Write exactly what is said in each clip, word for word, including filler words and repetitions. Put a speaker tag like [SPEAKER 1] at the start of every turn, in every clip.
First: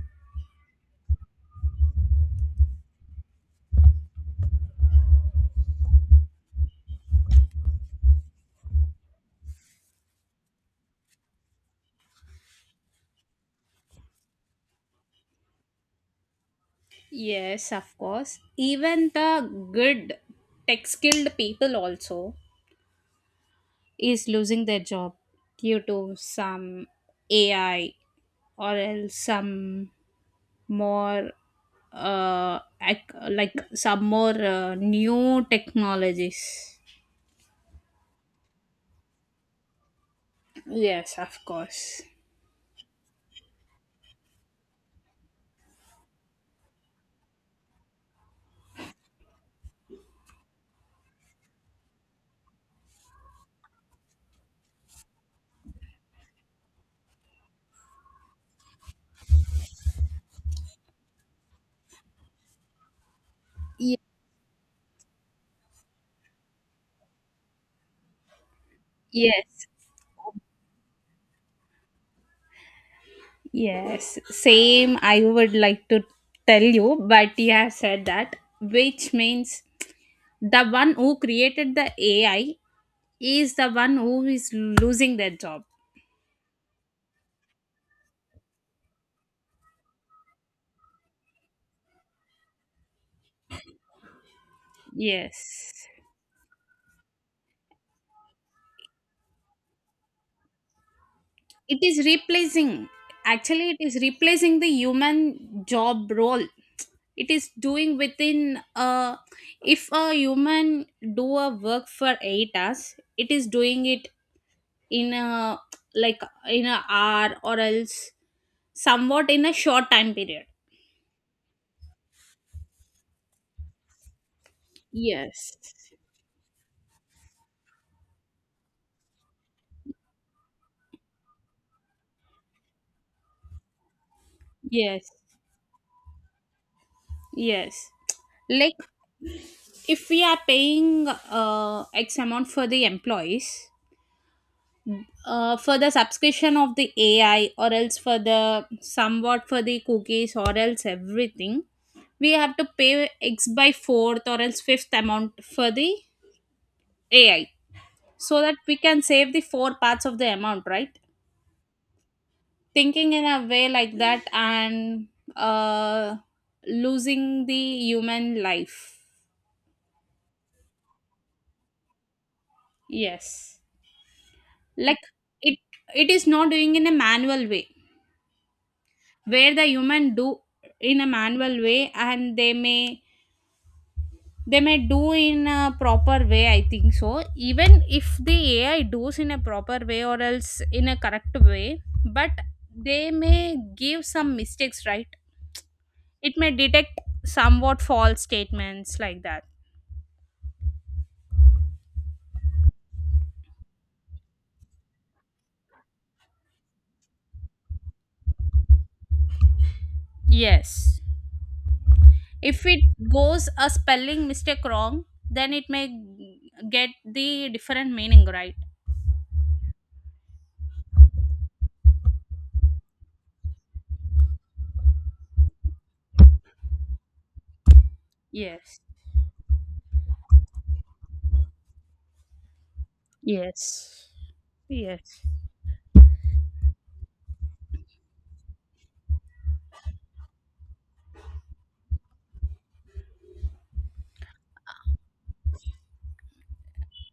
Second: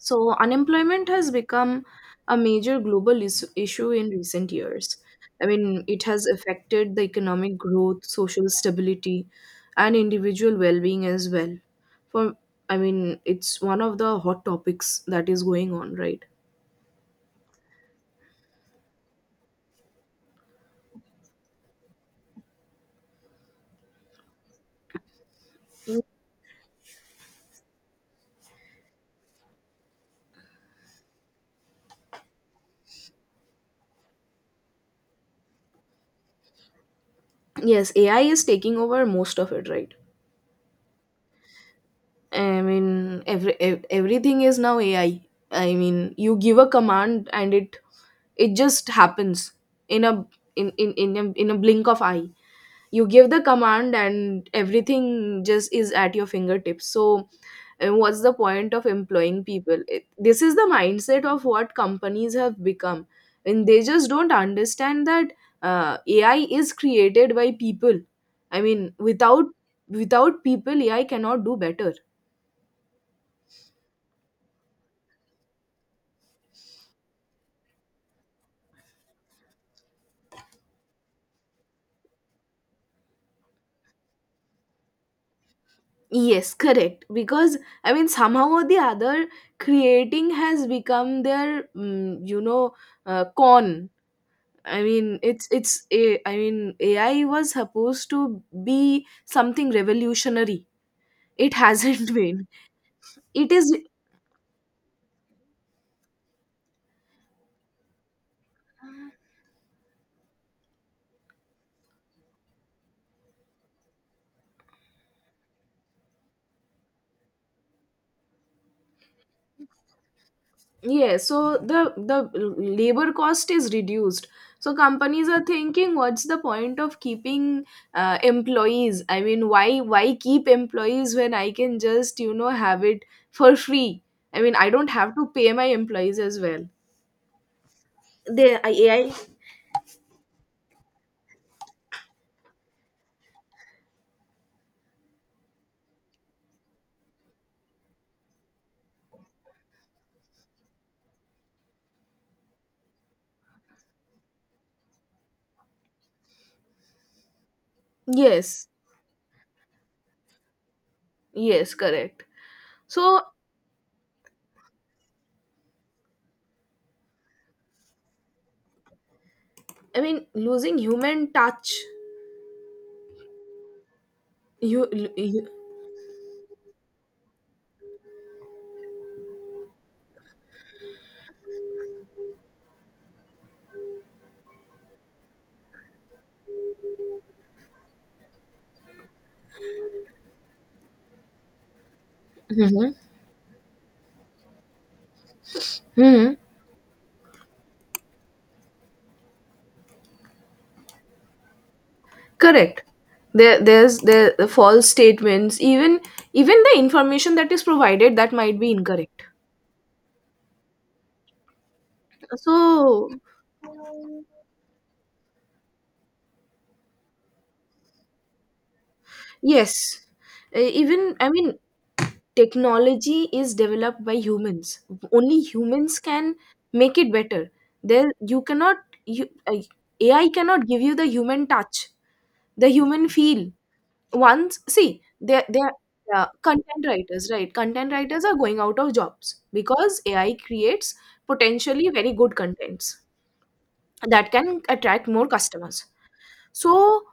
[SPEAKER 1] So, unemployment has become a major global is- issue in recent years. I mean, it has affected the economic growth, social stability, and individual well being as well. For, I mean, it's one of the hot topics that is going on, right?
[SPEAKER 2] Yes, of course. Even the good tech skilled people also is losing their job due to some A I or else some more uh ac- like some more uh, new technologies.
[SPEAKER 1] Yes, A I is taking over most of it, right?
[SPEAKER 2] Yes, of course.
[SPEAKER 1] I mean, every, ev- everything is now A I. I I mean, you give a command and it it just happens in a in in in a, in a blink of eye. You give the command and everything just is at your fingertips, so uh, what's the point of employing people? It, this is the mindset of what companies have become, and they
[SPEAKER 2] Ye-
[SPEAKER 1] just don't understand that. uh, AI is created by people. I mean, without
[SPEAKER 2] yes,
[SPEAKER 1] without people AI cannot do better.
[SPEAKER 2] Yes, same. I would like to tell you, but you have said that, which means the one who created the A I is the one who is losing their job.
[SPEAKER 1] Yes, correct. Because I mean, somehow or the other, creating has become their. Mm, you know uh, con I mean, it's
[SPEAKER 2] Yes,
[SPEAKER 1] it's a. I mean, A I was supposed to be something revolutionary. It
[SPEAKER 2] it is
[SPEAKER 1] hasn't been.
[SPEAKER 2] replacing.
[SPEAKER 1] It
[SPEAKER 2] Actually, it
[SPEAKER 1] is.
[SPEAKER 2] is replacing the human job role. It is doing within. Uh, if a human do a work for eight hours, it is doing it in a like in a hour or else somewhat in a short time period.
[SPEAKER 1] Yeah. So the the labor cost is reduced. So companies are
[SPEAKER 2] Yes,
[SPEAKER 1] thinking, what's the point of keeping uh, employees? I mean, why why keep employees when I can just, you know, have it for free? I mean, I don't
[SPEAKER 2] yes,
[SPEAKER 1] have to pay my employees as well.
[SPEAKER 2] yes.
[SPEAKER 1] The
[SPEAKER 2] Like,
[SPEAKER 1] A I.
[SPEAKER 2] if we are paying uh, x amount for the employees, uh, for the subscription of the A I or else for the somewhat for the cookies or else everything, we have to pay x by fourth or else fifth amount for the A I, so that
[SPEAKER 1] Yes,
[SPEAKER 2] we can save the four parts of the amount, right?
[SPEAKER 1] yes, correct.
[SPEAKER 2] Thinking
[SPEAKER 1] So
[SPEAKER 2] in a way like that, and uh, losing the human life.
[SPEAKER 1] I mean, losing human touch.
[SPEAKER 2] Yes.
[SPEAKER 1] You,
[SPEAKER 2] Like,
[SPEAKER 1] you
[SPEAKER 2] it it is not doing in a manual way where the human do in a manual way, and they may they may do in a proper way, I think so. Even if the A I does in a proper way or else in a correct way, but
[SPEAKER 1] Hmm.
[SPEAKER 2] they may give some mistakes, right? It
[SPEAKER 1] Hmm.
[SPEAKER 2] may detect somewhat false statements, like that.
[SPEAKER 1] Correct. There, there's there the false statements. Even even the information that is provided, that might be incorrect.
[SPEAKER 2] Yes. If it
[SPEAKER 1] So
[SPEAKER 2] goes a spelling mistake wrong, then it may get the different meaning, right?
[SPEAKER 1] yes, uh, even I mean, technology is developed by humans. Only humans can make it better. There you cannot
[SPEAKER 2] Yes.
[SPEAKER 1] you uh, A I cannot give you the human touch, the human feel.
[SPEAKER 2] Yes.
[SPEAKER 1] Once see
[SPEAKER 2] Yes.
[SPEAKER 1] they're they're Yeah, content writers, right. Content writers are going out of jobs because AI creates potentially very good contents that can attract more customers. So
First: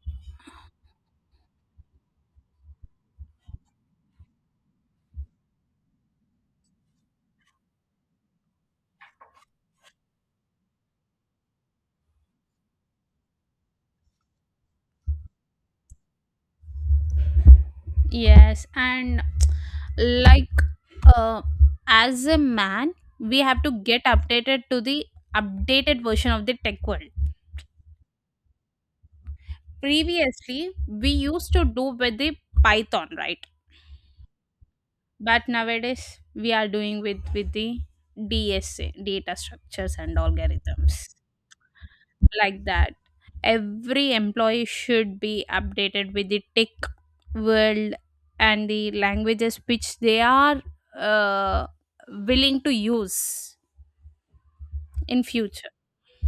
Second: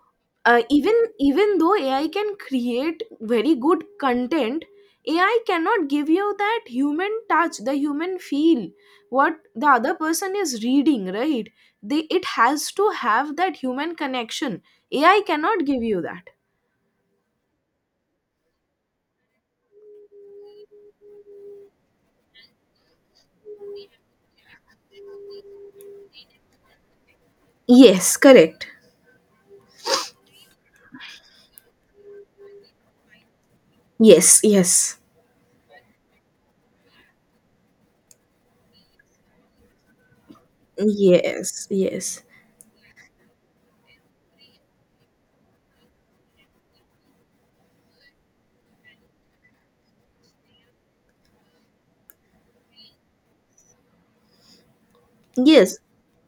[SPEAKER 1] uh, even even though AI can create very good content, AI cannot give you that human touch, the human feel. What the other person is reading, right? They, it has to have that human connection. AI cannot give you that.
[SPEAKER 2] Yes, and, like, uh, as a man, we have to get updated to the updated version of the tech world.
[SPEAKER 1] Yes, correct.
[SPEAKER 2] Previously, we used to do with the python, right?
[SPEAKER 1] Yes, yes.
[SPEAKER 2] But nowadays, we are doing with with the D S A data structures and algorithms,
[SPEAKER 1] Yes, yes.
[SPEAKER 2] like that. Every employee should be updated with the tech world and the languages which they are uh, willing to use in future.
[SPEAKER 1] Yes.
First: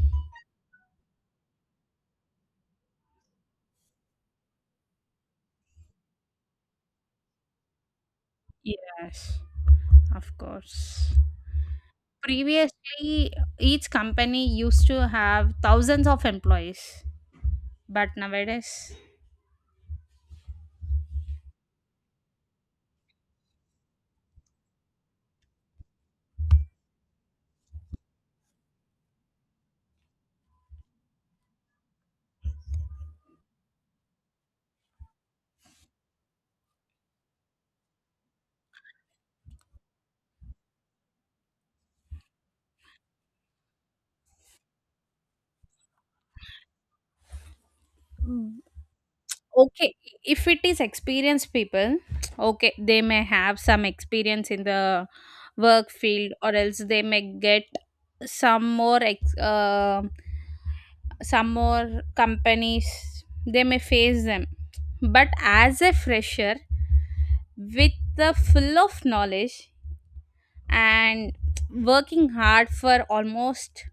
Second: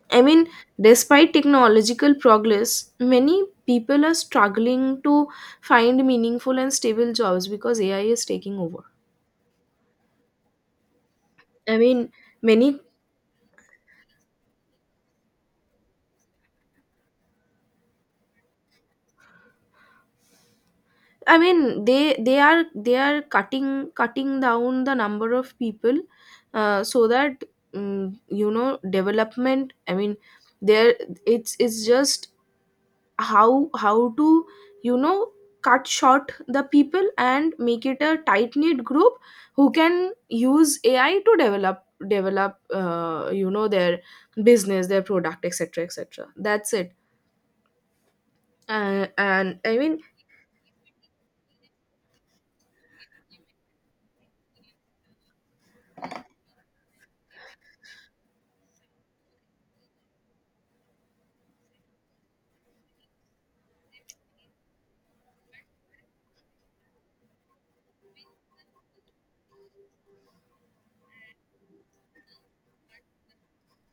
[SPEAKER 1] I mean, despite technological progress, many people are struggling to find meaningful and stable jobs because A I is taking over.
[SPEAKER 2] Yes, of course.
[SPEAKER 1] I mean, many
[SPEAKER 2] Previously each company used to have thousands of employees, but nowadays.
[SPEAKER 1] I mean, they they are they are cutting cutting down the number of people, uh, so that, mm, you know, development. I mean, there it's it's just how how to, you know, cut short the people and make it a tight knit group who can use AI to develop develop, uh, you know, their business, their product, etc, etc. That's it. Uh, and I
[SPEAKER 2] Okay,
[SPEAKER 1] mean.
[SPEAKER 2] if it is experienced people, okay, they may have some experience in the work field, or else they may get some more ex- uh, some more companies they may face them. But as a fresher with the full of knowledge and working hard for almost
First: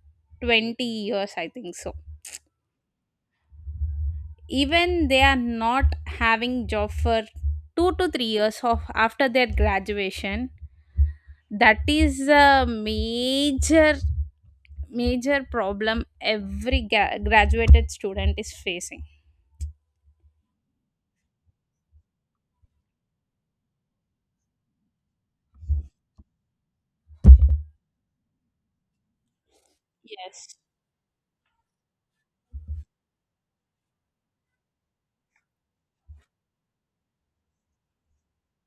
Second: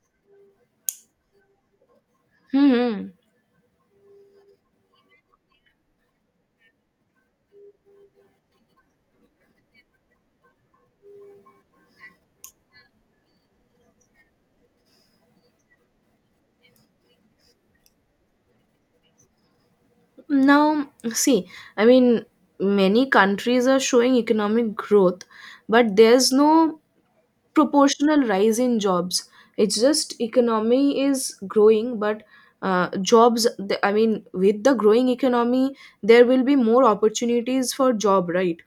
[SPEAKER 2] twenty years, I think so.
[SPEAKER 1] Hmm.
[SPEAKER 2] Even they are not having job for two to three years of after their graduation. That is a major major problem every ga- graduated student is facing.
[SPEAKER 1] Now, see, I mean, many countries are showing economic growth, but there's no proportional rise in jobs. It's just
[SPEAKER 2] Yes,
[SPEAKER 1] economy is growing, but uh, jobs, the- I mean, with the growing economy, there will be more opportunities for job, right?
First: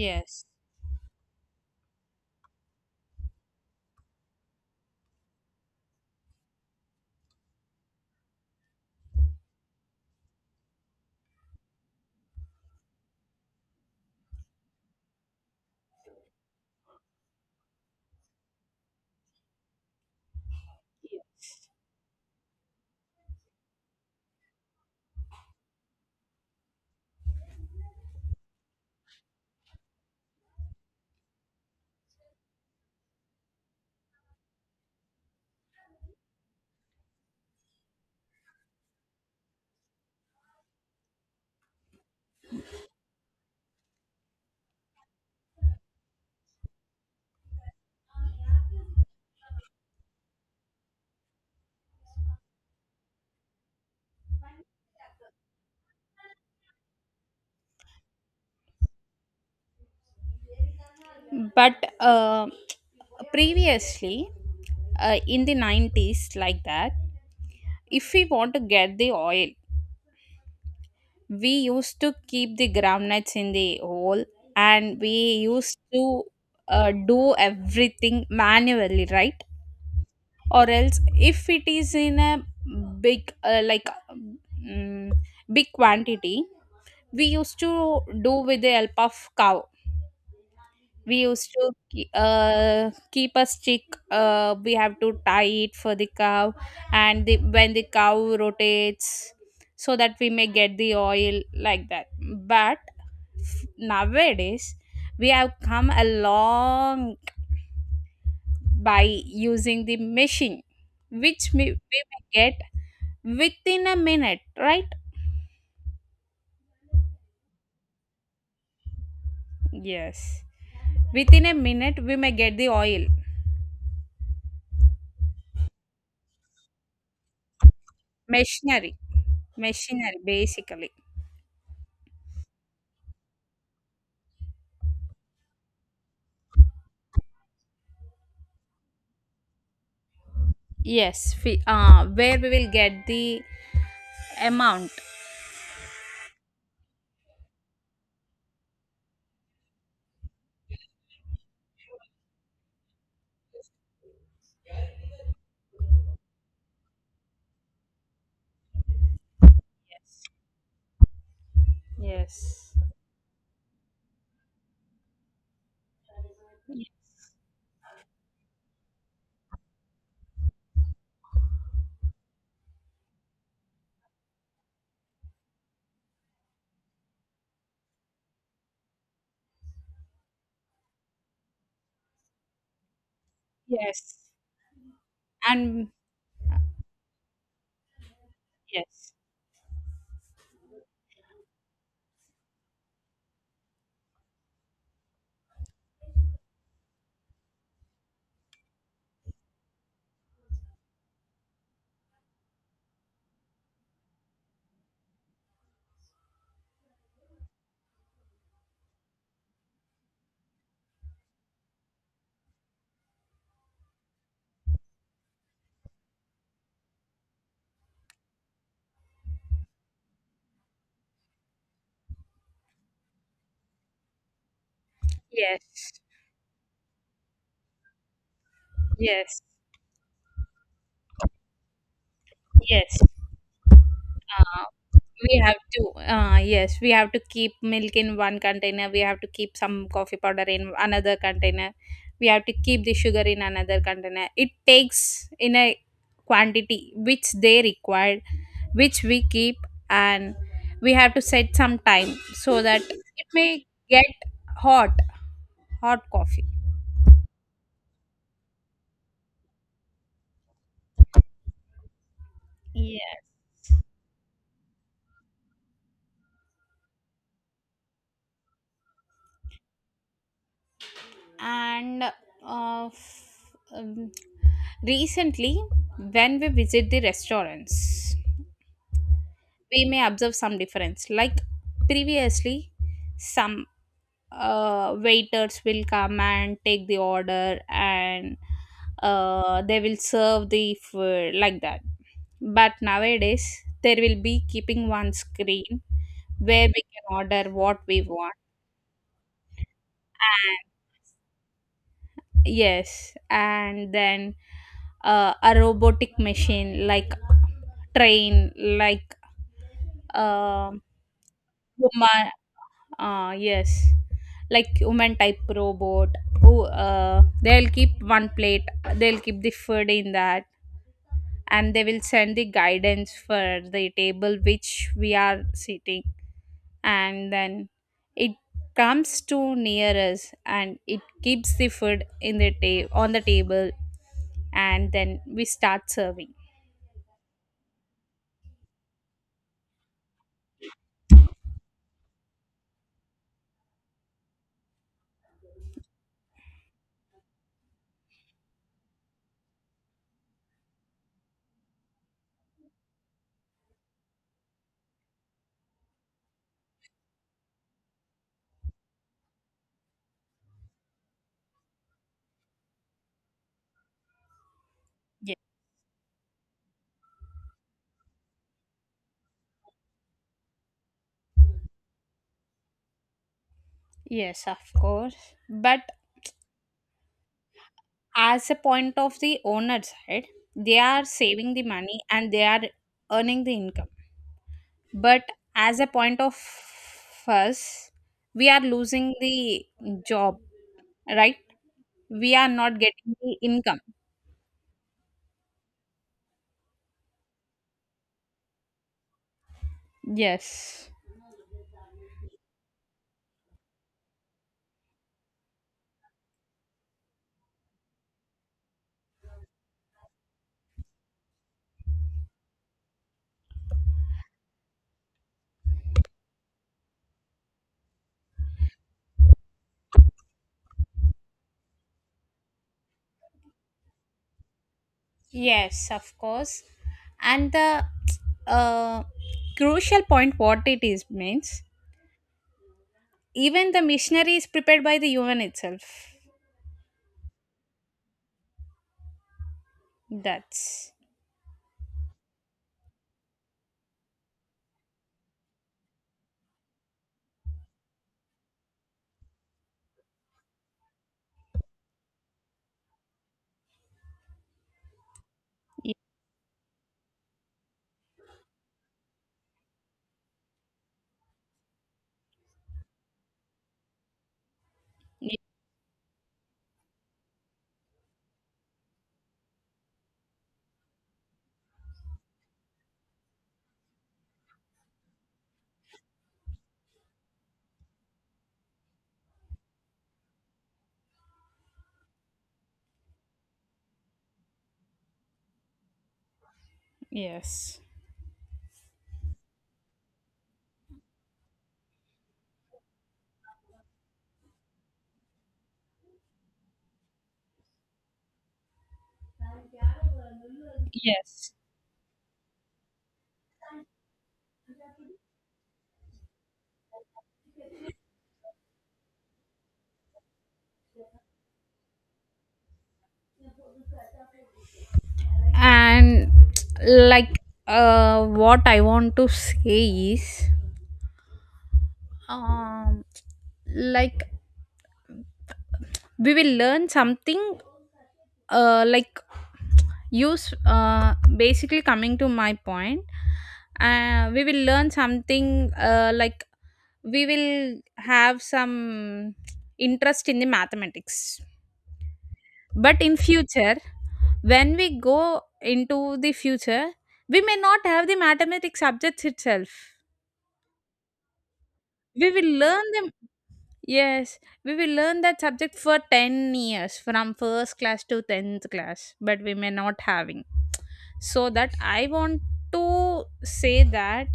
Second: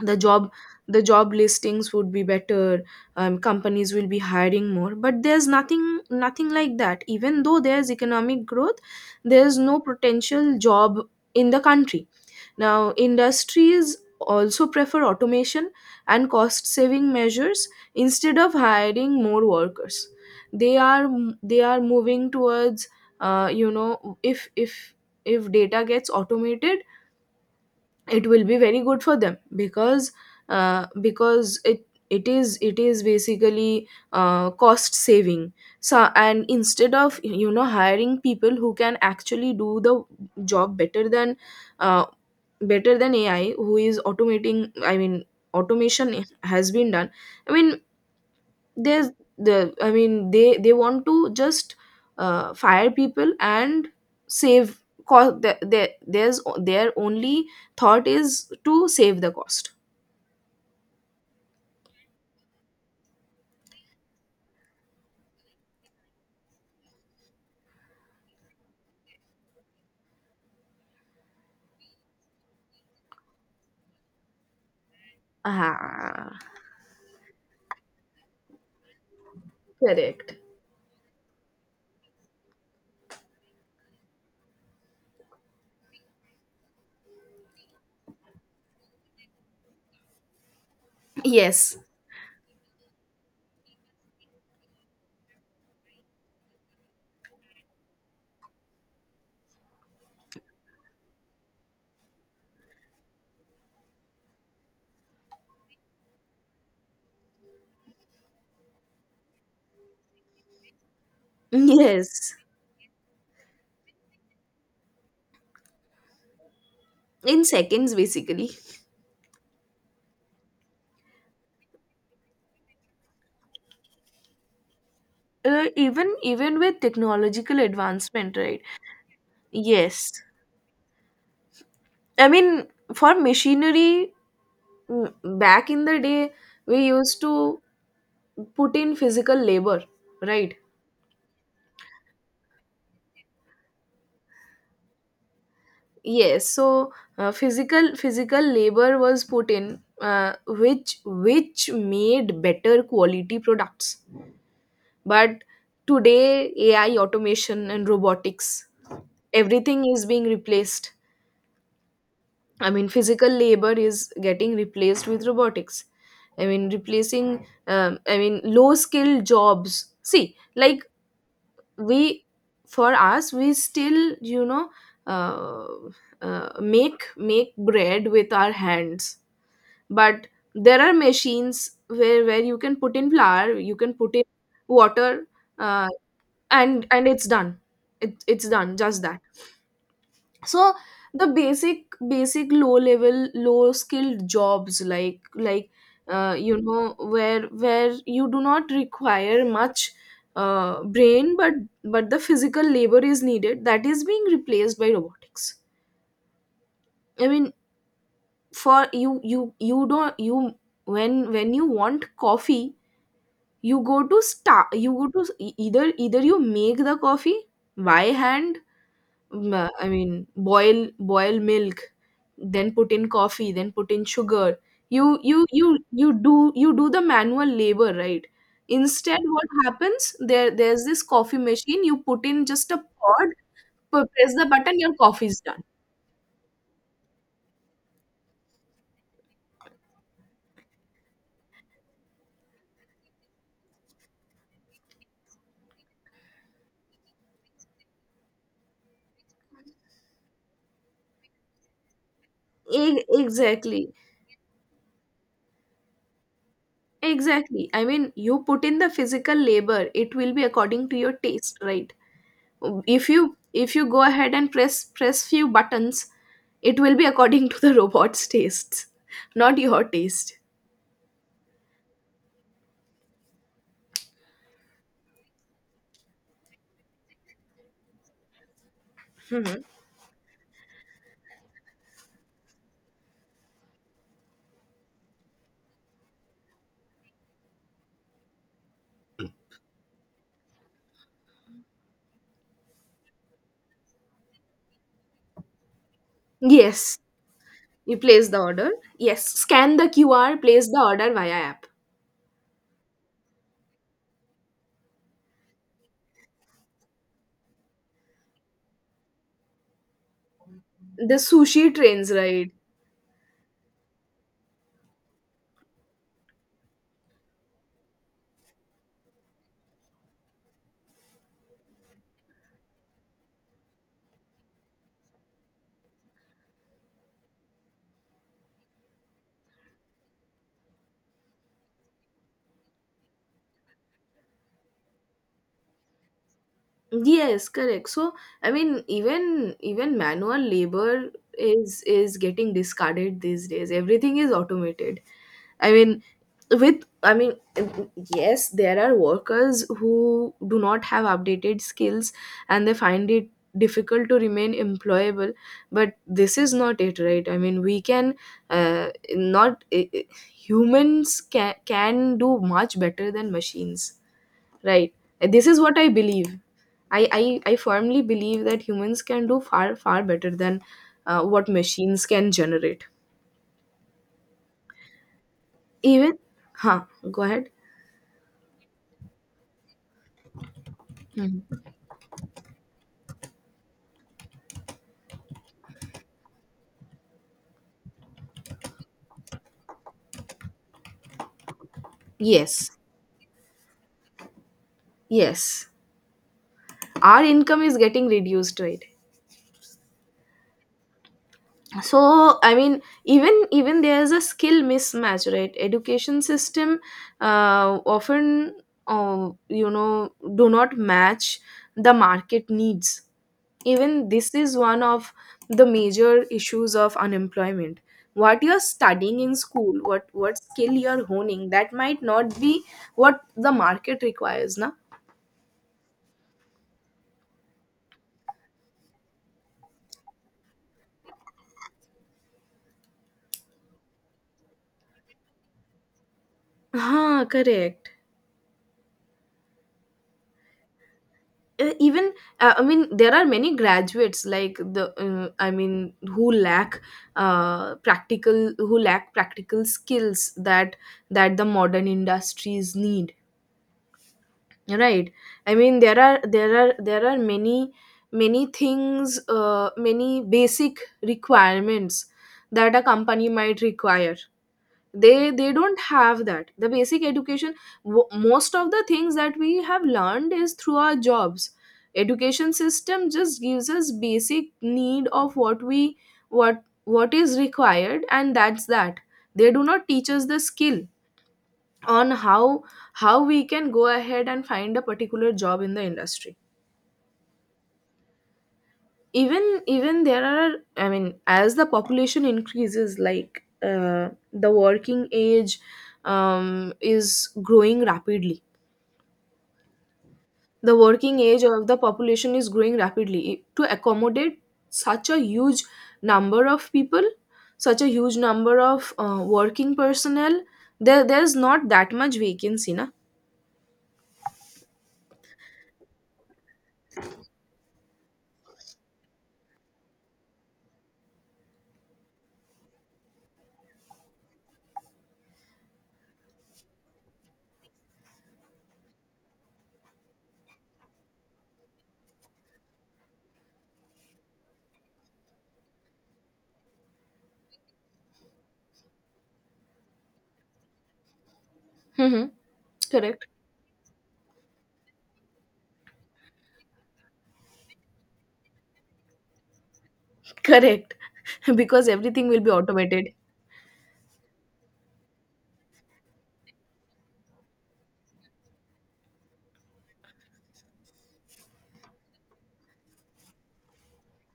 [SPEAKER 1] The job, the job listings would be better. Um, companies will be hiring more, but there's nothing nothing like that. Even though there's economic growth, there's no potential job in the country. Now, industries also prefer automation and cost saving measures instead of hiring more workers. They are they
[SPEAKER 2] yes.
[SPEAKER 1] are moving towards, uh, you know, if, if if data gets automated, it will be very good for them, because uh, because it it is it is basically uh, cost saving. So, and instead of, you know, hiring people who can actually do the job better than, uh, better than AI, who is automating. I mean, automation has been done. I mean, there's, the I mean they they want to just uh, fire people and save cost. The, the, there's their only thought is to save the cost.
[SPEAKER 2] But uh, previously, uh, in the nineties, like that, if we want to get the oil, we used to keep the groundnuts in the hole, and we used to
[SPEAKER 1] Ah,
[SPEAKER 2] uh, do everything manually, right?
[SPEAKER 1] correct.
[SPEAKER 2] Or else if it is in a big uh, like, mm, big quantity, we used to do with the help of cow. We used to
[SPEAKER 1] Yes,
[SPEAKER 2] ke- uh, keep a stick, uh, we have to tie it for the cow, and the, when the cow rotates, so that we may get the oil, like that, but. Nowadays, we have come along by using the machine, which we we may
[SPEAKER 1] yes.
[SPEAKER 2] get within a minute, right?
[SPEAKER 1] In seconds, basically.
[SPEAKER 2] Yes. Within a minute, we may get the oil.
[SPEAKER 1] Uh, even even with technological advancement, right?
[SPEAKER 2] Machinery.
[SPEAKER 1] Yes,
[SPEAKER 2] Machinery, basically.
[SPEAKER 1] I mean, for machinery, mm, back in the day, we used to put in physical labor, right?
[SPEAKER 2] Yes. Fi- Uh, where we will get the amount.
[SPEAKER 1] Yes, so uh, physical physical labor was put in, uh, which which made better quality products. But today, A I, automation, and robotics, everything is being replaced. I
[SPEAKER 2] Yes.
[SPEAKER 1] mean, physical labor is getting replaced with robotics. I mean,
[SPEAKER 2] Y-
[SPEAKER 1] replacing. Um, I mean, low skilled jobs. See, like we, for us, we still, you know, uh, uh, make make bread with our hands, but there are machines where where you can put in flour, you can put
[SPEAKER 2] Yes.
[SPEAKER 1] in water, uh,
[SPEAKER 2] And
[SPEAKER 1] and and it's done. It, it's done just
[SPEAKER 2] yes.
[SPEAKER 1] that. So the basic basic low level low skilled jobs, like like uh, you know, where where you do not require much uh, brain, but but the physical labor is needed, that is being replaced by robotics. I mean, for you you you don't you when when you want coffee. You go to start. You go to s- e- either, either you make the coffee by hand. mm, I mean, boil boil milk, then put in coffee, then put in sugar. You you you
[SPEAKER 2] Yes.
[SPEAKER 1] you do you do the manual labor, right? Instead,
[SPEAKER 2] Yes.
[SPEAKER 1] what happens? There there's this coffee machine. You put in just a
[SPEAKER 2] Yes.
[SPEAKER 1] pod, p- press the
[SPEAKER 2] Uh,
[SPEAKER 1] button, your
[SPEAKER 2] We
[SPEAKER 1] coffee's
[SPEAKER 2] have
[SPEAKER 1] done.
[SPEAKER 2] to, uh, yes, we have to keep milk in one container. We have to keep some coffee powder in another container. We have to keep the sugar in another container. It takes in a quantity which they required, which we keep, and we have to set some time so that
[SPEAKER 1] E-
[SPEAKER 2] it may
[SPEAKER 1] Exactly.
[SPEAKER 2] get hot, hot coffee.
[SPEAKER 1] Exactly. I mean, you put in the physical labor, it will be according to your taste, right? If
[SPEAKER 2] Yes,
[SPEAKER 1] you, if you go ahead and press press few buttons, it will be according to the robot's tastes, not your taste.
[SPEAKER 2] and uh, f- um, recently, when we visit the restaurants,
[SPEAKER 1] Mhm.
[SPEAKER 2] we may observe some difference, like previously some uh, waiters will come and take the order, and uh, they will serve the food, like that. But nowadays, there will be keeping one screen where we
[SPEAKER 1] Yes,
[SPEAKER 2] can order what
[SPEAKER 1] you
[SPEAKER 2] we
[SPEAKER 1] place
[SPEAKER 2] want.
[SPEAKER 1] the order. Yes, scan the Q R, place
[SPEAKER 2] And
[SPEAKER 1] the order via app.
[SPEAKER 2] yes, and then, uh, a robotic machine, like train, like, um
[SPEAKER 1] The sushi trains,
[SPEAKER 2] woman.
[SPEAKER 1] right?
[SPEAKER 2] Ah, yes. Like human type robot who uh, they'll keep one plate, they'll keep the food in that, and they will send the guidance for the table which we are sitting, and then it comes to near us and it keeps the food in the ta- on the table, and then we start serving.
[SPEAKER 1] Yes, correct. So I mean, even even manual labor is is getting discarded these days. Everything is automated. I mean, with, I mean, yes, there are workers who do not have updated skills, and they find it difficult to remain employable, but this is not it, right? I mean, we can uh, not i- i- humans can, can do much better than machines, right?
[SPEAKER 2] Yes,
[SPEAKER 1] This is what I believe. I, I I firmly believe that humans can do far far better than uh, what machines can generate.
[SPEAKER 2] yes, of course. But
[SPEAKER 1] Even, huh, go ahead.
[SPEAKER 2] as a point of the owner side, they are saving
[SPEAKER 1] Mhm.
[SPEAKER 2] the money and they are earning the income, but as a point of us, we are losing the job, right? We are
[SPEAKER 1] Yes.
[SPEAKER 2] not getting the income.
[SPEAKER 1] Yes, our income is getting reduced, right?
[SPEAKER 2] Yes,
[SPEAKER 1] So I mean, even even there's a skill mismatch, right? Education system uh, often, uh, you know, do not match the market needs. Even this is one of the major issues of unemployment. What you're studying in school, what what skill you're honing, that might not be what the market requires, na.
[SPEAKER 2] yes, of course. And the uh, crucial point what it is means, even the missionary is prepared by the human itself.
[SPEAKER 1] Huh, correct.
[SPEAKER 2] That's
[SPEAKER 1] Uh, even, uh, I mean, there are many graduates like the uh, I mean, who lack, uh, practical who lack practical skills that, that the modern industries need, right? I mean,
[SPEAKER 2] y-
[SPEAKER 1] there are there are there are many many things, uh, many basic requirements that a company might require. they
[SPEAKER 2] y-
[SPEAKER 1] they don't have that the basic education. W- most of the things that we have learned is through our jobs. Education system just gives us basic need of what we, what what is required, and that's that. They do not teach us the skill on how how we can go ahead and find a particular job in the industry.
[SPEAKER 2] yes
[SPEAKER 1] Even even there are, I mean, as the population increases, like uh, the working age um, is growing rapidly. The working age
[SPEAKER 2] yes
[SPEAKER 1] of the population is growing rapidly to accommodate such a huge number of people, such a huge number of uh, working personnel. There, there's not that much vacancy, na.
[SPEAKER 2] and, like, uh, what I want to say is, um, like, we will learn something, uh, like use, uh, basically, coming to my point, uh, we will learn something, uh, like, we will have some interest in the mathematics.
[SPEAKER 1] Hmm.
[SPEAKER 2] But in
[SPEAKER 1] Correct.
[SPEAKER 2] future, when we go into the future, we may not have the mathematics subjects itself.
[SPEAKER 1] Correct. Because everything
[SPEAKER 2] We
[SPEAKER 1] will
[SPEAKER 2] will
[SPEAKER 1] be
[SPEAKER 2] learn
[SPEAKER 1] automated.
[SPEAKER 2] them. Yes, we will learn that subject for ten years from first class to tenth class, but we may not having. So that I want to say that,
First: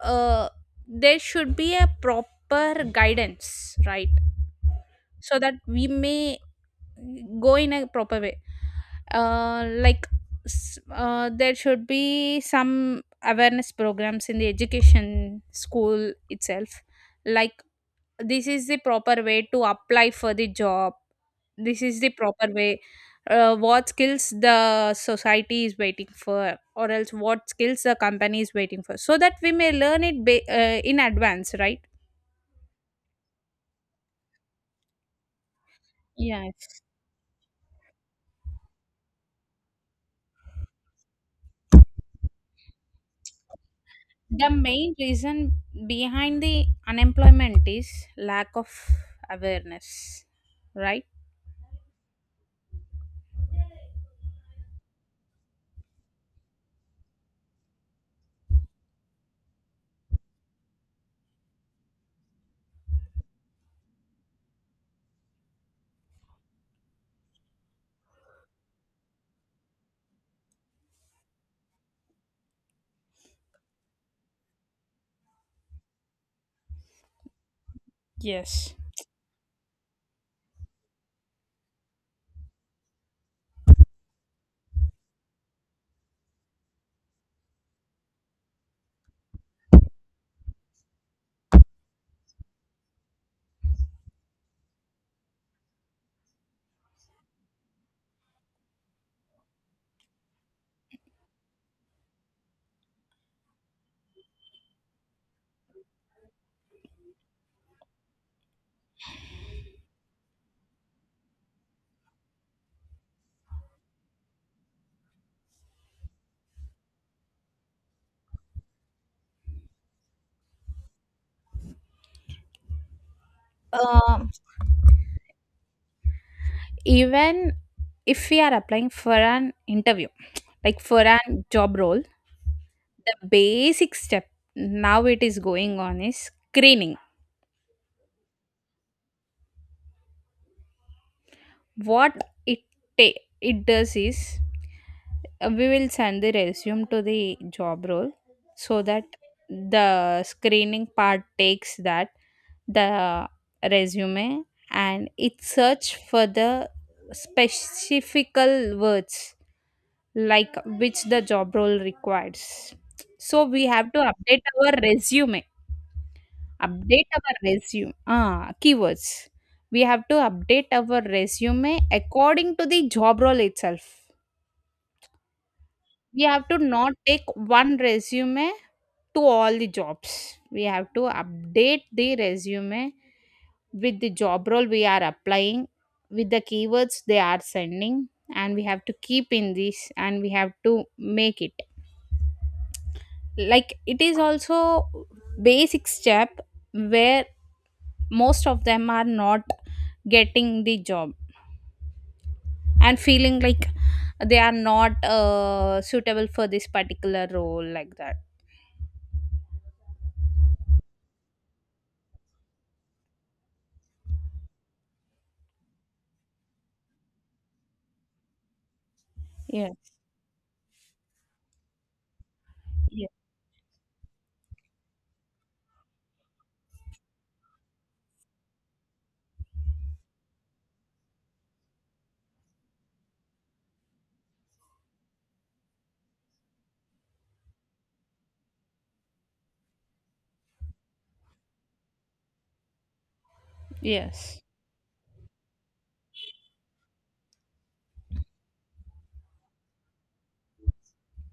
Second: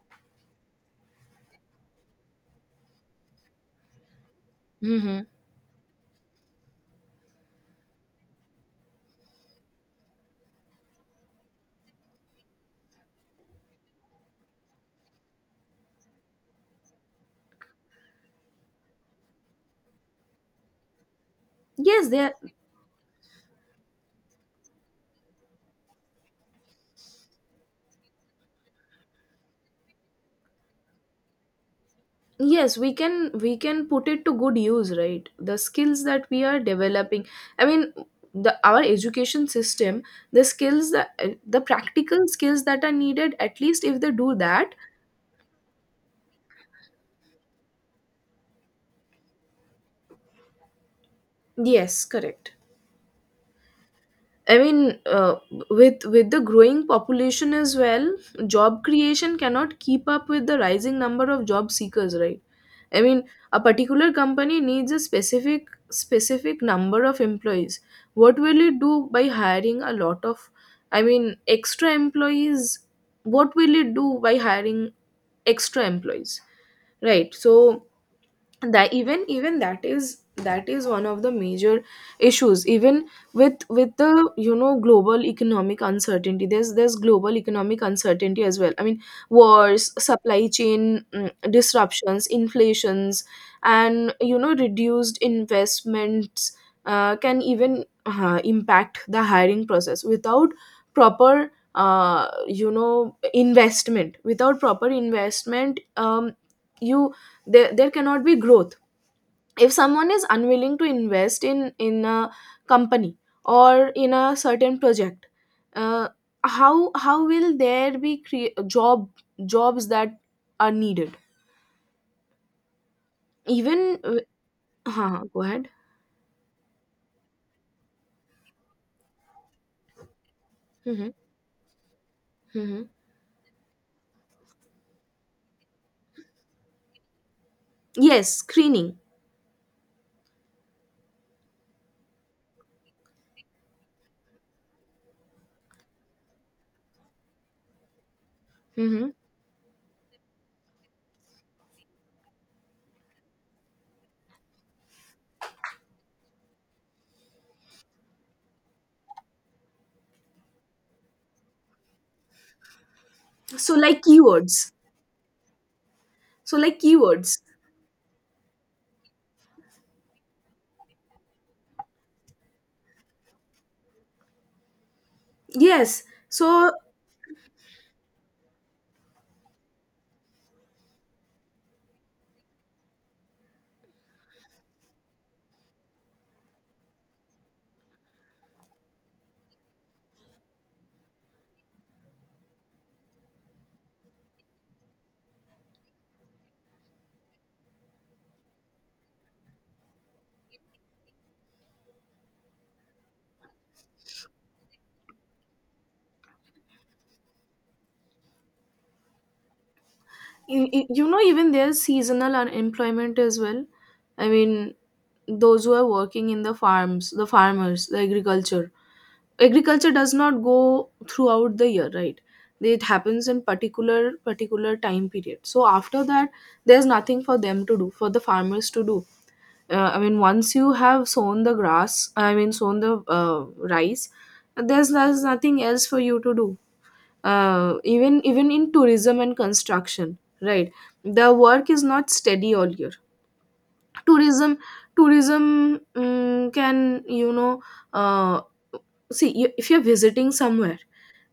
[SPEAKER 2] uh, there should be a proper guidance, right?
[SPEAKER 1] Hmm.
[SPEAKER 2] So that we may go in a proper way, uh, like s- uh, there should be some awareness programs in the education school itself, like this is the proper way to apply for the job, this is the
[SPEAKER 1] Yes, there.
[SPEAKER 2] proper way, uh, what skills the society is waiting for or else what skills the company is waiting for, so that we may learn it ba- uh, in advance, right?
[SPEAKER 1] Yes, we can, we can put it to good use, right? The skills that we are
[SPEAKER 2] Yes,
[SPEAKER 1] developing. I mean, the our education system, the skills that, the practical skills that are needed, at least if they do
[SPEAKER 2] the
[SPEAKER 1] that.
[SPEAKER 2] main reason behind the unemployment is lack of awareness, right?
[SPEAKER 1] Yes, correct. I mean, uh, with with the growing population as well, job creation cannot keep up with the rising number of job seekers, right? I mean, a particular company needs a specific specific number of employees. What will it do by hiring a lot of, I mean, extra employees? What will it do by hiring extra employees? Right. So
[SPEAKER 2] Yes.
[SPEAKER 1] that even even that is that is one of the major issues even with with the you know global economic uncertainty. There's there's global economic uncertainty as well. I mean wars, supply chain mm, disruptions, inflations, and you know reduced investments uh, can even uh, impact the hiring process without proper uh, you know investment without proper investment. Um, you there there cannot be growth if someone is unwilling to invest in in a company or in a certain project. uh, how how will there be cre- job jobs that are needed, even? Uh,
[SPEAKER 2] um,
[SPEAKER 1] huh, huh, go ahead.
[SPEAKER 2] Even if we are applying for an interview, like for
[SPEAKER 1] Hmm.
[SPEAKER 2] a job role,
[SPEAKER 1] Hmm.
[SPEAKER 2] the basic step now it is going on is screening.
[SPEAKER 1] Yes, screening.
[SPEAKER 2] What it ta- it does is, Uh, we will send the resume to the job role, so that
[SPEAKER 1] Hmm.
[SPEAKER 2] the screening part takes that, the resume, and it search for the specifical words, like which the job role requires. So we
[SPEAKER 1] So,
[SPEAKER 2] have to
[SPEAKER 1] like,
[SPEAKER 2] update
[SPEAKER 1] keywords.
[SPEAKER 2] our resume,
[SPEAKER 1] So, like,
[SPEAKER 2] update our
[SPEAKER 1] keywords.
[SPEAKER 2] resume ah keywords. We have to update our resume according to the job role itself.
[SPEAKER 1] Yes.
[SPEAKER 2] We have to
[SPEAKER 1] So
[SPEAKER 2] not take one resume to all the jobs. We have to update the resume with the job role we are applying, with the keywords they are sending, and we have to keep in this and we have to make it. Like it is also basic step where most of them are not getting the job and feeling like they are not uh, suitable for this particular role, like that.
[SPEAKER 1] you, you know even there's seasonal unemployment as well. I mean those who are working in the farms, the farmers, the agriculture. Agriculture
[SPEAKER 2] Yes,
[SPEAKER 1] does not go throughout the year, right? It
[SPEAKER 2] yes,
[SPEAKER 1] happens in particular particular time period. So after that, there's nothing for them to do, for the farmers to do. uh, i mean once you have sown the grass, i mean sown the uh, rice, there's, there's nothing else for you to do. Uh, even even in tourism and construction, right? The work is not steady all year.
[SPEAKER 2] yes.
[SPEAKER 1] Tourism, tourism mm can, you know uh, see, you, if you're visiting somewhere,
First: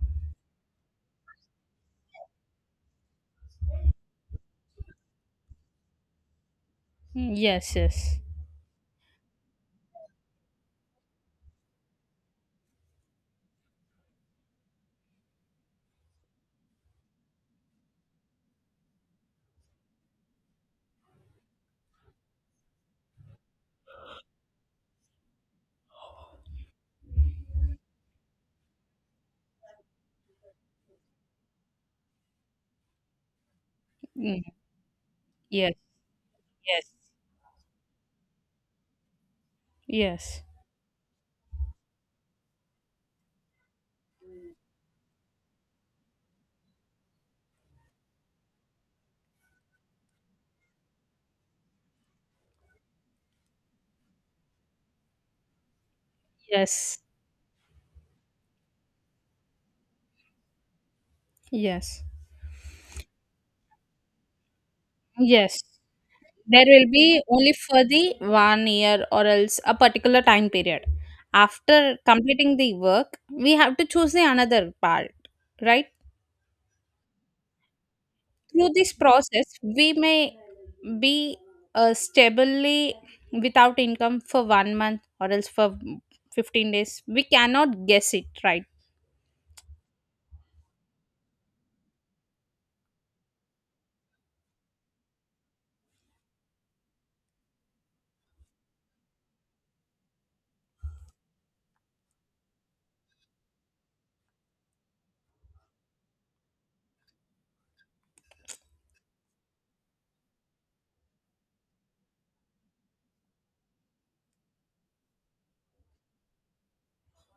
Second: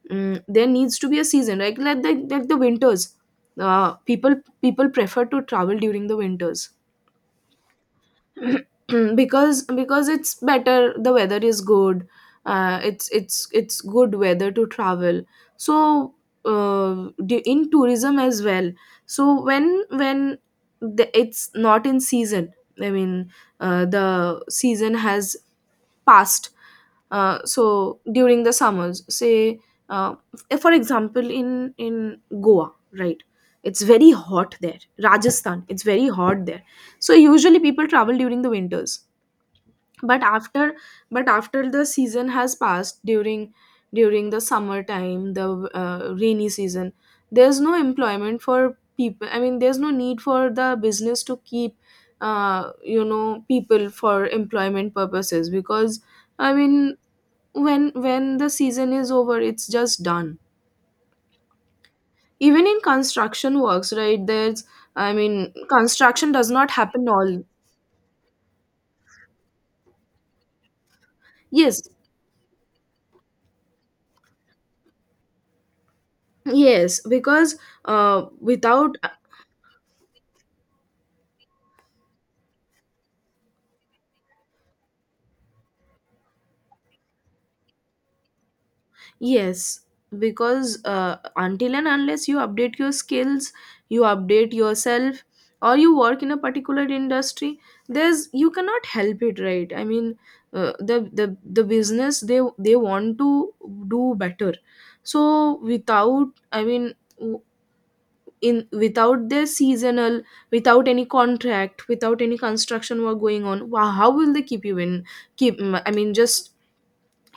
[SPEAKER 1] mm, there needs to be a season, right? like like the, like the winters. Uh, people, people prefer to travel during the winters.
[SPEAKER 2] Mm, yes, yes.
[SPEAKER 1] because because it's better, the weather is good. uh, it's it's it's good weather to travel. So, uh, du- in tourism as well. So when when the, it's not in season, i mean uh, the season has past. Uh, so during the summers, say, uh, f- for example, in in Goa, right? It's very
[SPEAKER 2] Mm,
[SPEAKER 1] hot there. Rajasthan,
[SPEAKER 2] yes.
[SPEAKER 1] it's very hot there.
[SPEAKER 2] Yes.
[SPEAKER 1] So usually people travel during the winters, but
[SPEAKER 2] Yes.
[SPEAKER 1] after but after the season has passed, during during the summer time, the uh, rainy season, there's no employment for people. I mean there's no need for the business to keep uh, you know people for employment purposes. Because i mean
[SPEAKER 2] Yes.
[SPEAKER 1] when when the season is over, it's just done.
[SPEAKER 2] Yes.
[SPEAKER 1] Even in construction works, right? There's, i mean
[SPEAKER 2] Yes.
[SPEAKER 1] construction does
[SPEAKER 2] There
[SPEAKER 1] not
[SPEAKER 2] will
[SPEAKER 1] happen
[SPEAKER 2] be
[SPEAKER 1] all.
[SPEAKER 2] only for the one year or else a particular time period.
[SPEAKER 1] Yes,
[SPEAKER 2] After completing the work, we have to choose the another part, right?
[SPEAKER 1] yes, because uh,
[SPEAKER 2] Through this
[SPEAKER 1] without
[SPEAKER 2] process, we may be uh, stably without income for one month or else for fifteen days. We cannot guess it, right?
[SPEAKER 1] yes, because uh, until and unless you update your skills, you update yourself, or you work in a particular industry, there's you cannot help it, right? I mean, uh, the the the business, they they want to do better. So without I mean w- in without their seasonal, without any contract, without any construction work going on, wow, how will they keep you in? Keep, I mean just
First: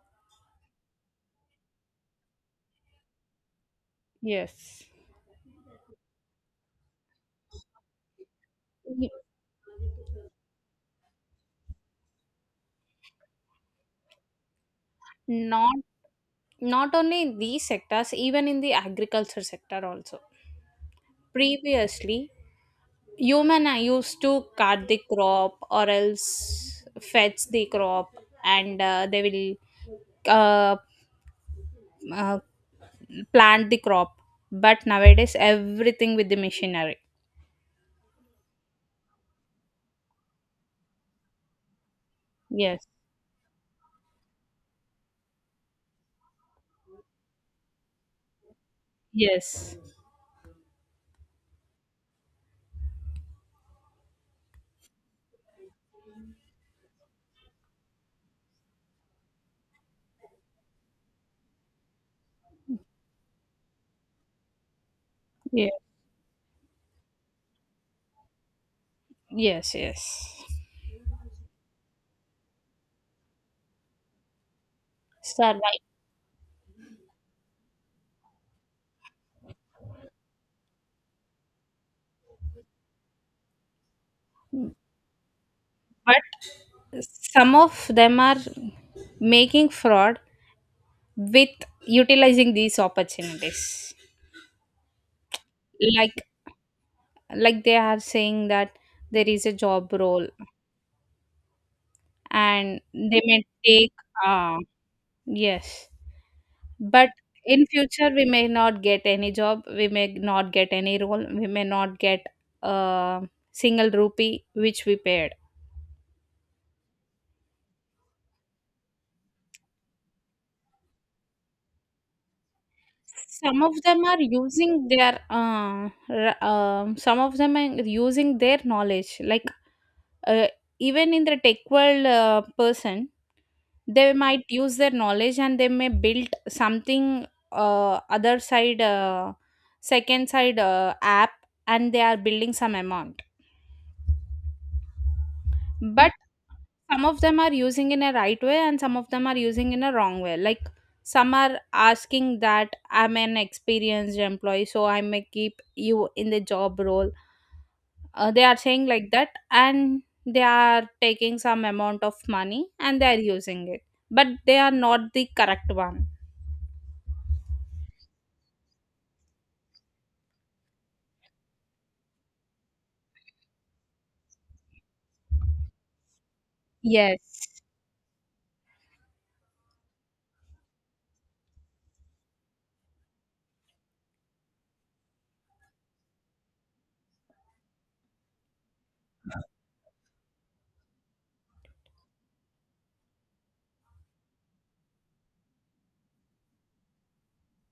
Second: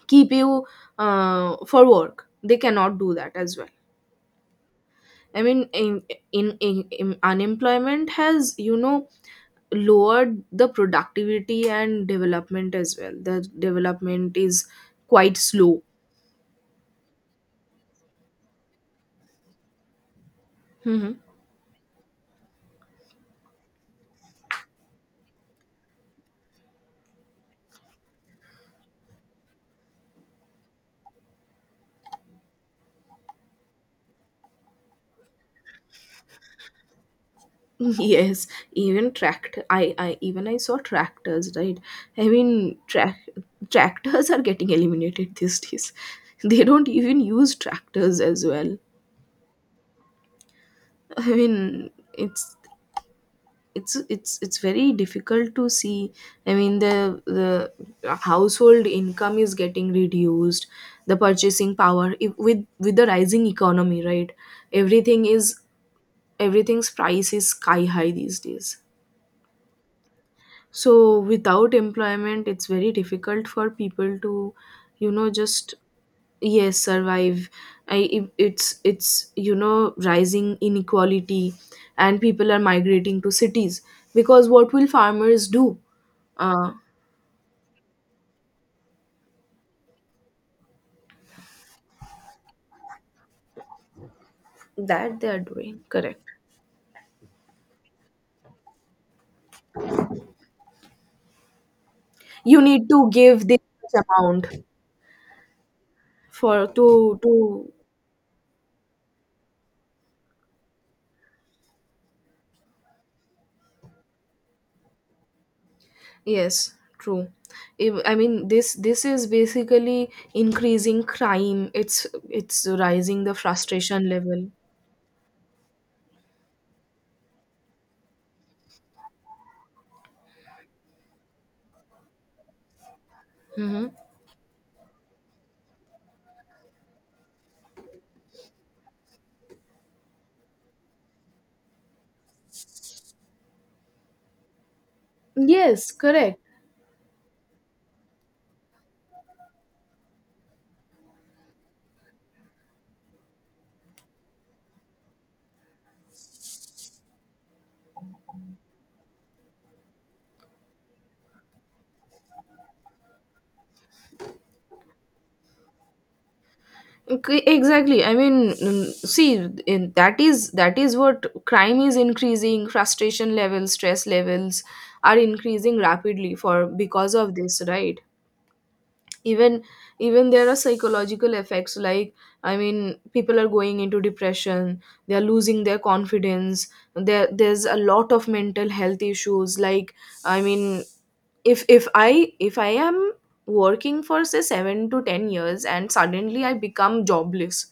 [SPEAKER 1] keep you uh, for work, they cannot do that as well.
[SPEAKER 2] Yes.
[SPEAKER 1] I mean in, in, in, in unemployment has, you know lowered the productivity and development as well. The development is quite
[SPEAKER 2] Not
[SPEAKER 1] slow.
[SPEAKER 2] not only in these sectors, even in the agriculture sector also.
[SPEAKER 1] Hmm.
[SPEAKER 2] Previously, human are used to cut the crop or else fetch the crop, and uh, they will uh, uh, plant the crop. But nowadays, everything with the machinery.
[SPEAKER 1] Yes, even tractor, I I even I saw tractors, right? i mean
[SPEAKER 2] Yes,
[SPEAKER 1] track tractors are getting eliminated these days. They don't even use tractors as well.
[SPEAKER 2] yes,
[SPEAKER 1] I mean it's it's it's it's very difficult to see. I mean the the household income is getting reduced. The purchasing power, if, with with the rising economy, right? Everything is,
[SPEAKER 2] yeah,
[SPEAKER 1] everything's price is sky high these days.
[SPEAKER 2] yes, yes.
[SPEAKER 1] So without employment, it's very difficult for people to, you know
[SPEAKER 2] Sir,
[SPEAKER 1] just,
[SPEAKER 2] right.
[SPEAKER 1] yes, survive. I, it- it's it's you know rising inequality, and people are migrating to cities. Because what will farmers do?
[SPEAKER 2] But
[SPEAKER 1] uh,
[SPEAKER 2] some of them are making fraud with utilizing these opportunities,
[SPEAKER 1] that they are doing, correct.
[SPEAKER 2] like like they are saying that there is a job role,
[SPEAKER 1] You
[SPEAKER 2] and
[SPEAKER 1] need to
[SPEAKER 2] they may
[SPEAKER 1] give this
[SPEAKER 2] take,
[SPEAKER 1] much amount
[SPEAKER 2] uh yes.
[SPEAKER 1] for,
[SPEAKER 2] But
[SPEAKER 1] to to
[SPEAKER 2] in future, we may not get any job, we may not get any role, we may not get a single rupee which we paid.
[SPEAKER 1] Yes, true. If i mean this, this is basically increasing crime. It's it's rising the
[SPEAKER 2] Some of them
[SPEAKER 1] frustration
[SPEAKER 2] are
[SPEAKER 1] level.
[SPEAKER 2] using their uh, r- um, some of them are using their knowledge, like, uh, even in the tech world, uh, person,
[SPEAKER 1] Hmm.
[SPEAKER 2] they might use their knowledge, and they may build something, uh, other side, uh, second side, uh, app, and they are building some amount.
[SPEAKER 1] Yes,
[SPEAKER 2] But
[SPEAKER 1] correct.
[SPEAKER 2] some of them are using in a right way and some of them are using in a wrong way, like some are asking that I'm an experienced employee, so I may keep you in the job role, uh, they are saying like that, and they are taking some amount of money and they are using it, but they are not the correct one.
[SPEAKER 1] Okay, exactly. I mean, mm, see, in, that is that is what, crime is increasing. Frustration levels, stress levels are increasing rapidly, for, because of this,
[SPEAKER 2] Yes,
[SPEAKER 1] right? Even, even there are psychological effects, like, i mean people are going into depression. They are losing their confidence. There there's a lot of mental health issues, like, i mean if if i if I am working for say seven to ten years and suddenly I become jobless,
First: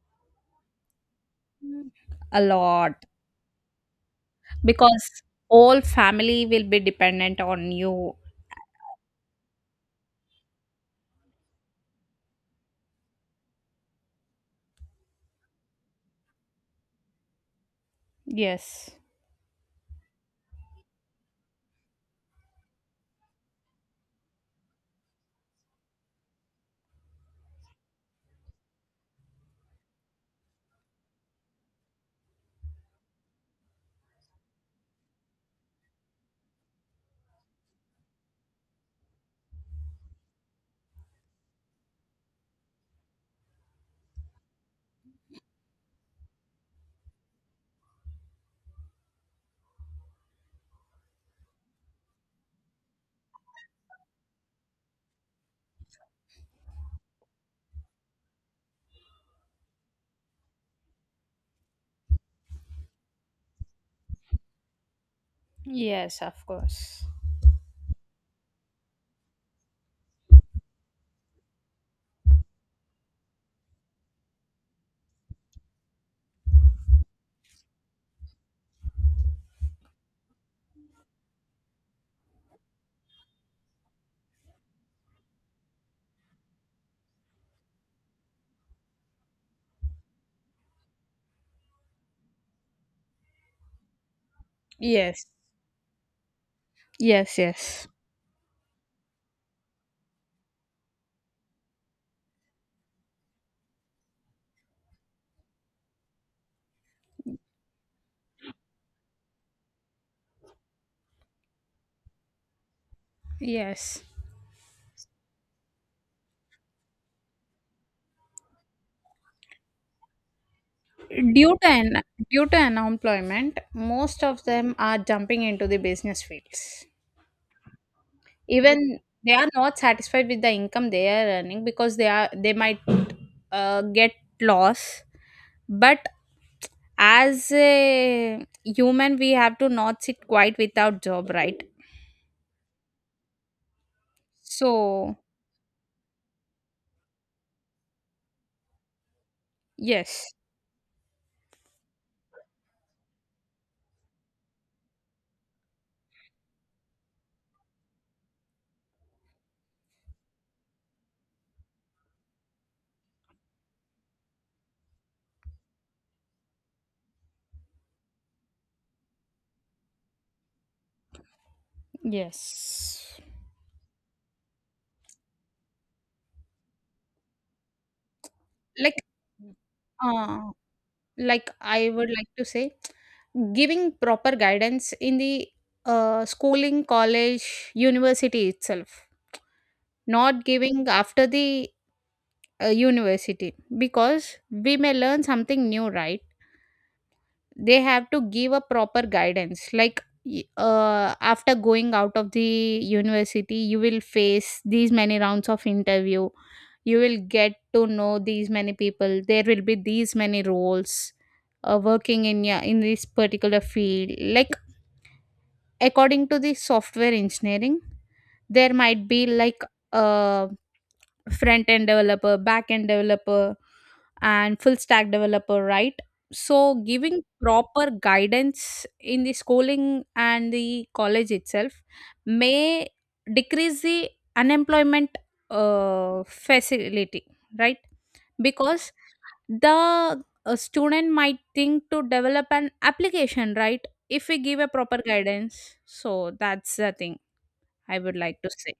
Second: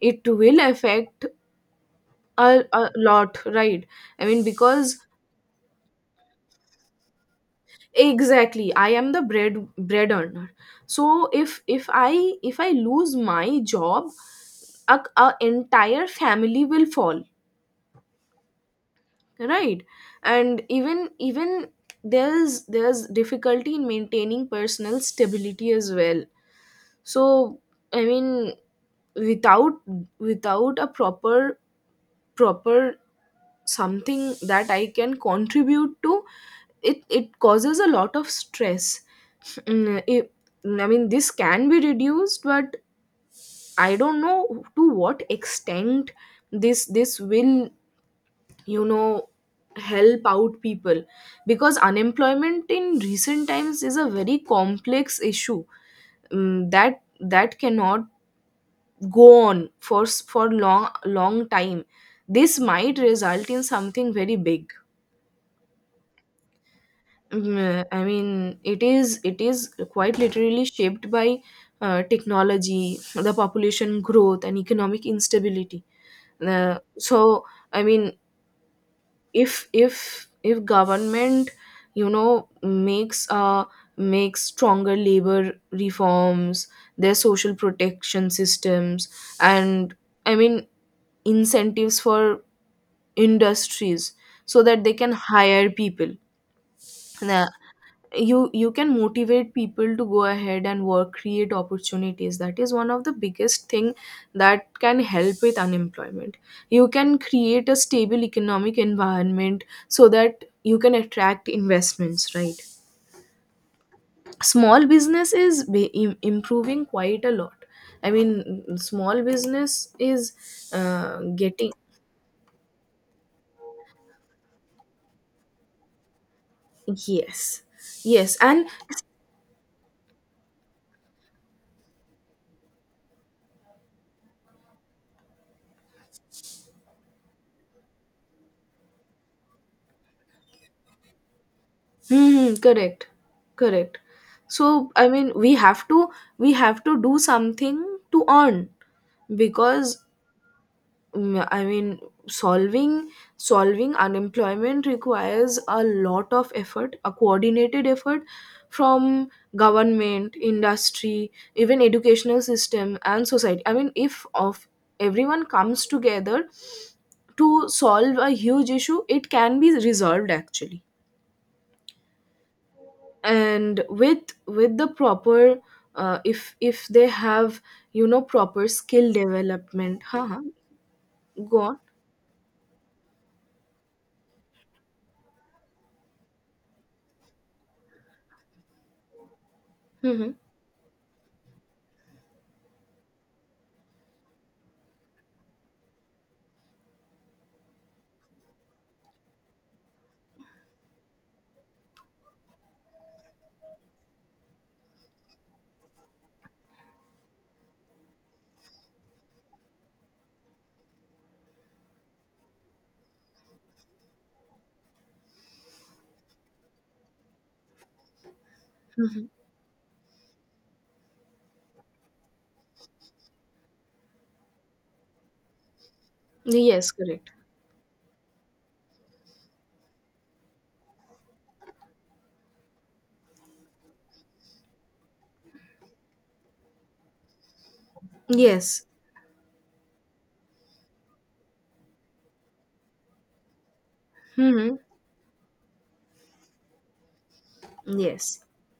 [SPEAKER 1] it will affect
[SPEAKER 2] a
[SPEAKER 1] a, a
[SPEAKER 2] lot,
[SPEAKER 1] lot, right? I mean because,
[SPEAKER 2] because whole family will be dependent on you.
[SPEAKER 1] exactly, I am the bread bread earner. So if if i if I lose my job, a, a entire family will fall,
[SPEAKER 2] Yes,
[SPEAKER 1] right? And even even there's there's difficulty in maintaining personal stability as well. So, i mean without, without a proper, proper something that I can contribute to, it it causes a lot of stress. Mm, it, i mean this can be reduced but I don't know to what extent this this will, you know help out people. Because unemployment in recent times is a very complex issue um, that that cannot go on for s- for long long time. This might result in something very big.
[SPEAKER 2] yes, of course.
[SPEAKER 1] Mm, i mean it is it is quite literally shaped by uh, technology, the population growth and economic instability. Uh, so, i mean if if if government, you know makes uh makes stronger labor reforms, their social protection systems, and, i mean incentives for industries so that they can
[SPEAKER 2] Yes,
[SPEAKER 1] hire people.
[SPEAKER 2] yes,
[SPEAKER 1] Nah,
[SPEAKER 2] yes,
[SPEAKER 1] you you can motivate people to go ahead and work, create opportunities. That is one of the biggest thing that can help with unemployment. You can create a stable economic environment so that you can attract investments, right?
[SPEAKER 2] yes.
[SPEAKER 1] Small business is be- im- improving quite a lot. I mean small business is uh,
[SPEAKER 2] Due to
[SPEAKER 1] getting
[SPEAKER 2] an, due to unemployment, most of them are jumping into the business fields.
[SPEAKER 1] yes, yes, and
[SPEAKER 2] Even they are not satisfied with the income they are earning, because they are they might uh, get loss, but as a human we have to not sit quiet without job, right?
[SPEAKER 1] hmm, correct. Correct. So, I
[SPEAKER 2] So
[SPEAKER 1] mean, we have to, we have to do something to earn. Because,
[SPEAKER 2] yes.
[SPEAKER 1] mm, I mean, solving solving unemployment requires a lot of effort, a coordinated effort from government, industry, even educational system and society. I mean, if of everyone comes together to solve a huge issue, it can be resolved actually.
[SPEAKER 2] Yes.
[SPEAKER 1] And with with the proper uh, if if they have, you know proper
[SPEAKER 2] like
[SPEAKER 1] skill development, haha,
[SPEAKER 2] uh, like
[SPEAKER 1] go on.
[SPEAKER 2] I would like to say, giving proper guidance in the uh, schooling college university itself,
[SPEAKER 1] Mm-hmm.
[SPEAKER 2] not giving after the uh, university, because we may learn something new, right? They have to give a proper guidance, like y- uh, after going out of the university, you will face these many rounds of interview, you will get to know these many people, there will be these many roles uh, working in, yeah, in this particular field, like according to the software engineering, there might be
[SPEAKER 1] Mm-hmm.
[SPEAKER 2] like uh, front end developer, back end developer, and full stack developer, right? So
[SPEAKER 1] Yes,
[SPEAKER 2] giving
[SPEAKER 1] correct.
[SPEAKER 2] proper guidance in the schooling and the college itself may decrease the unemployment uh, facility, right?
[SPEAKER 1] Yes.
[SPEAKER 2] Because the uh, student might think to develop an application, right? If we give a
[SPEAKER 1] Mm-hmm.
[SPEAKER 2] proper guidance. So that's the thing I would
[SPEAKER 1] Yes.
[SPEAKER 2] like to say.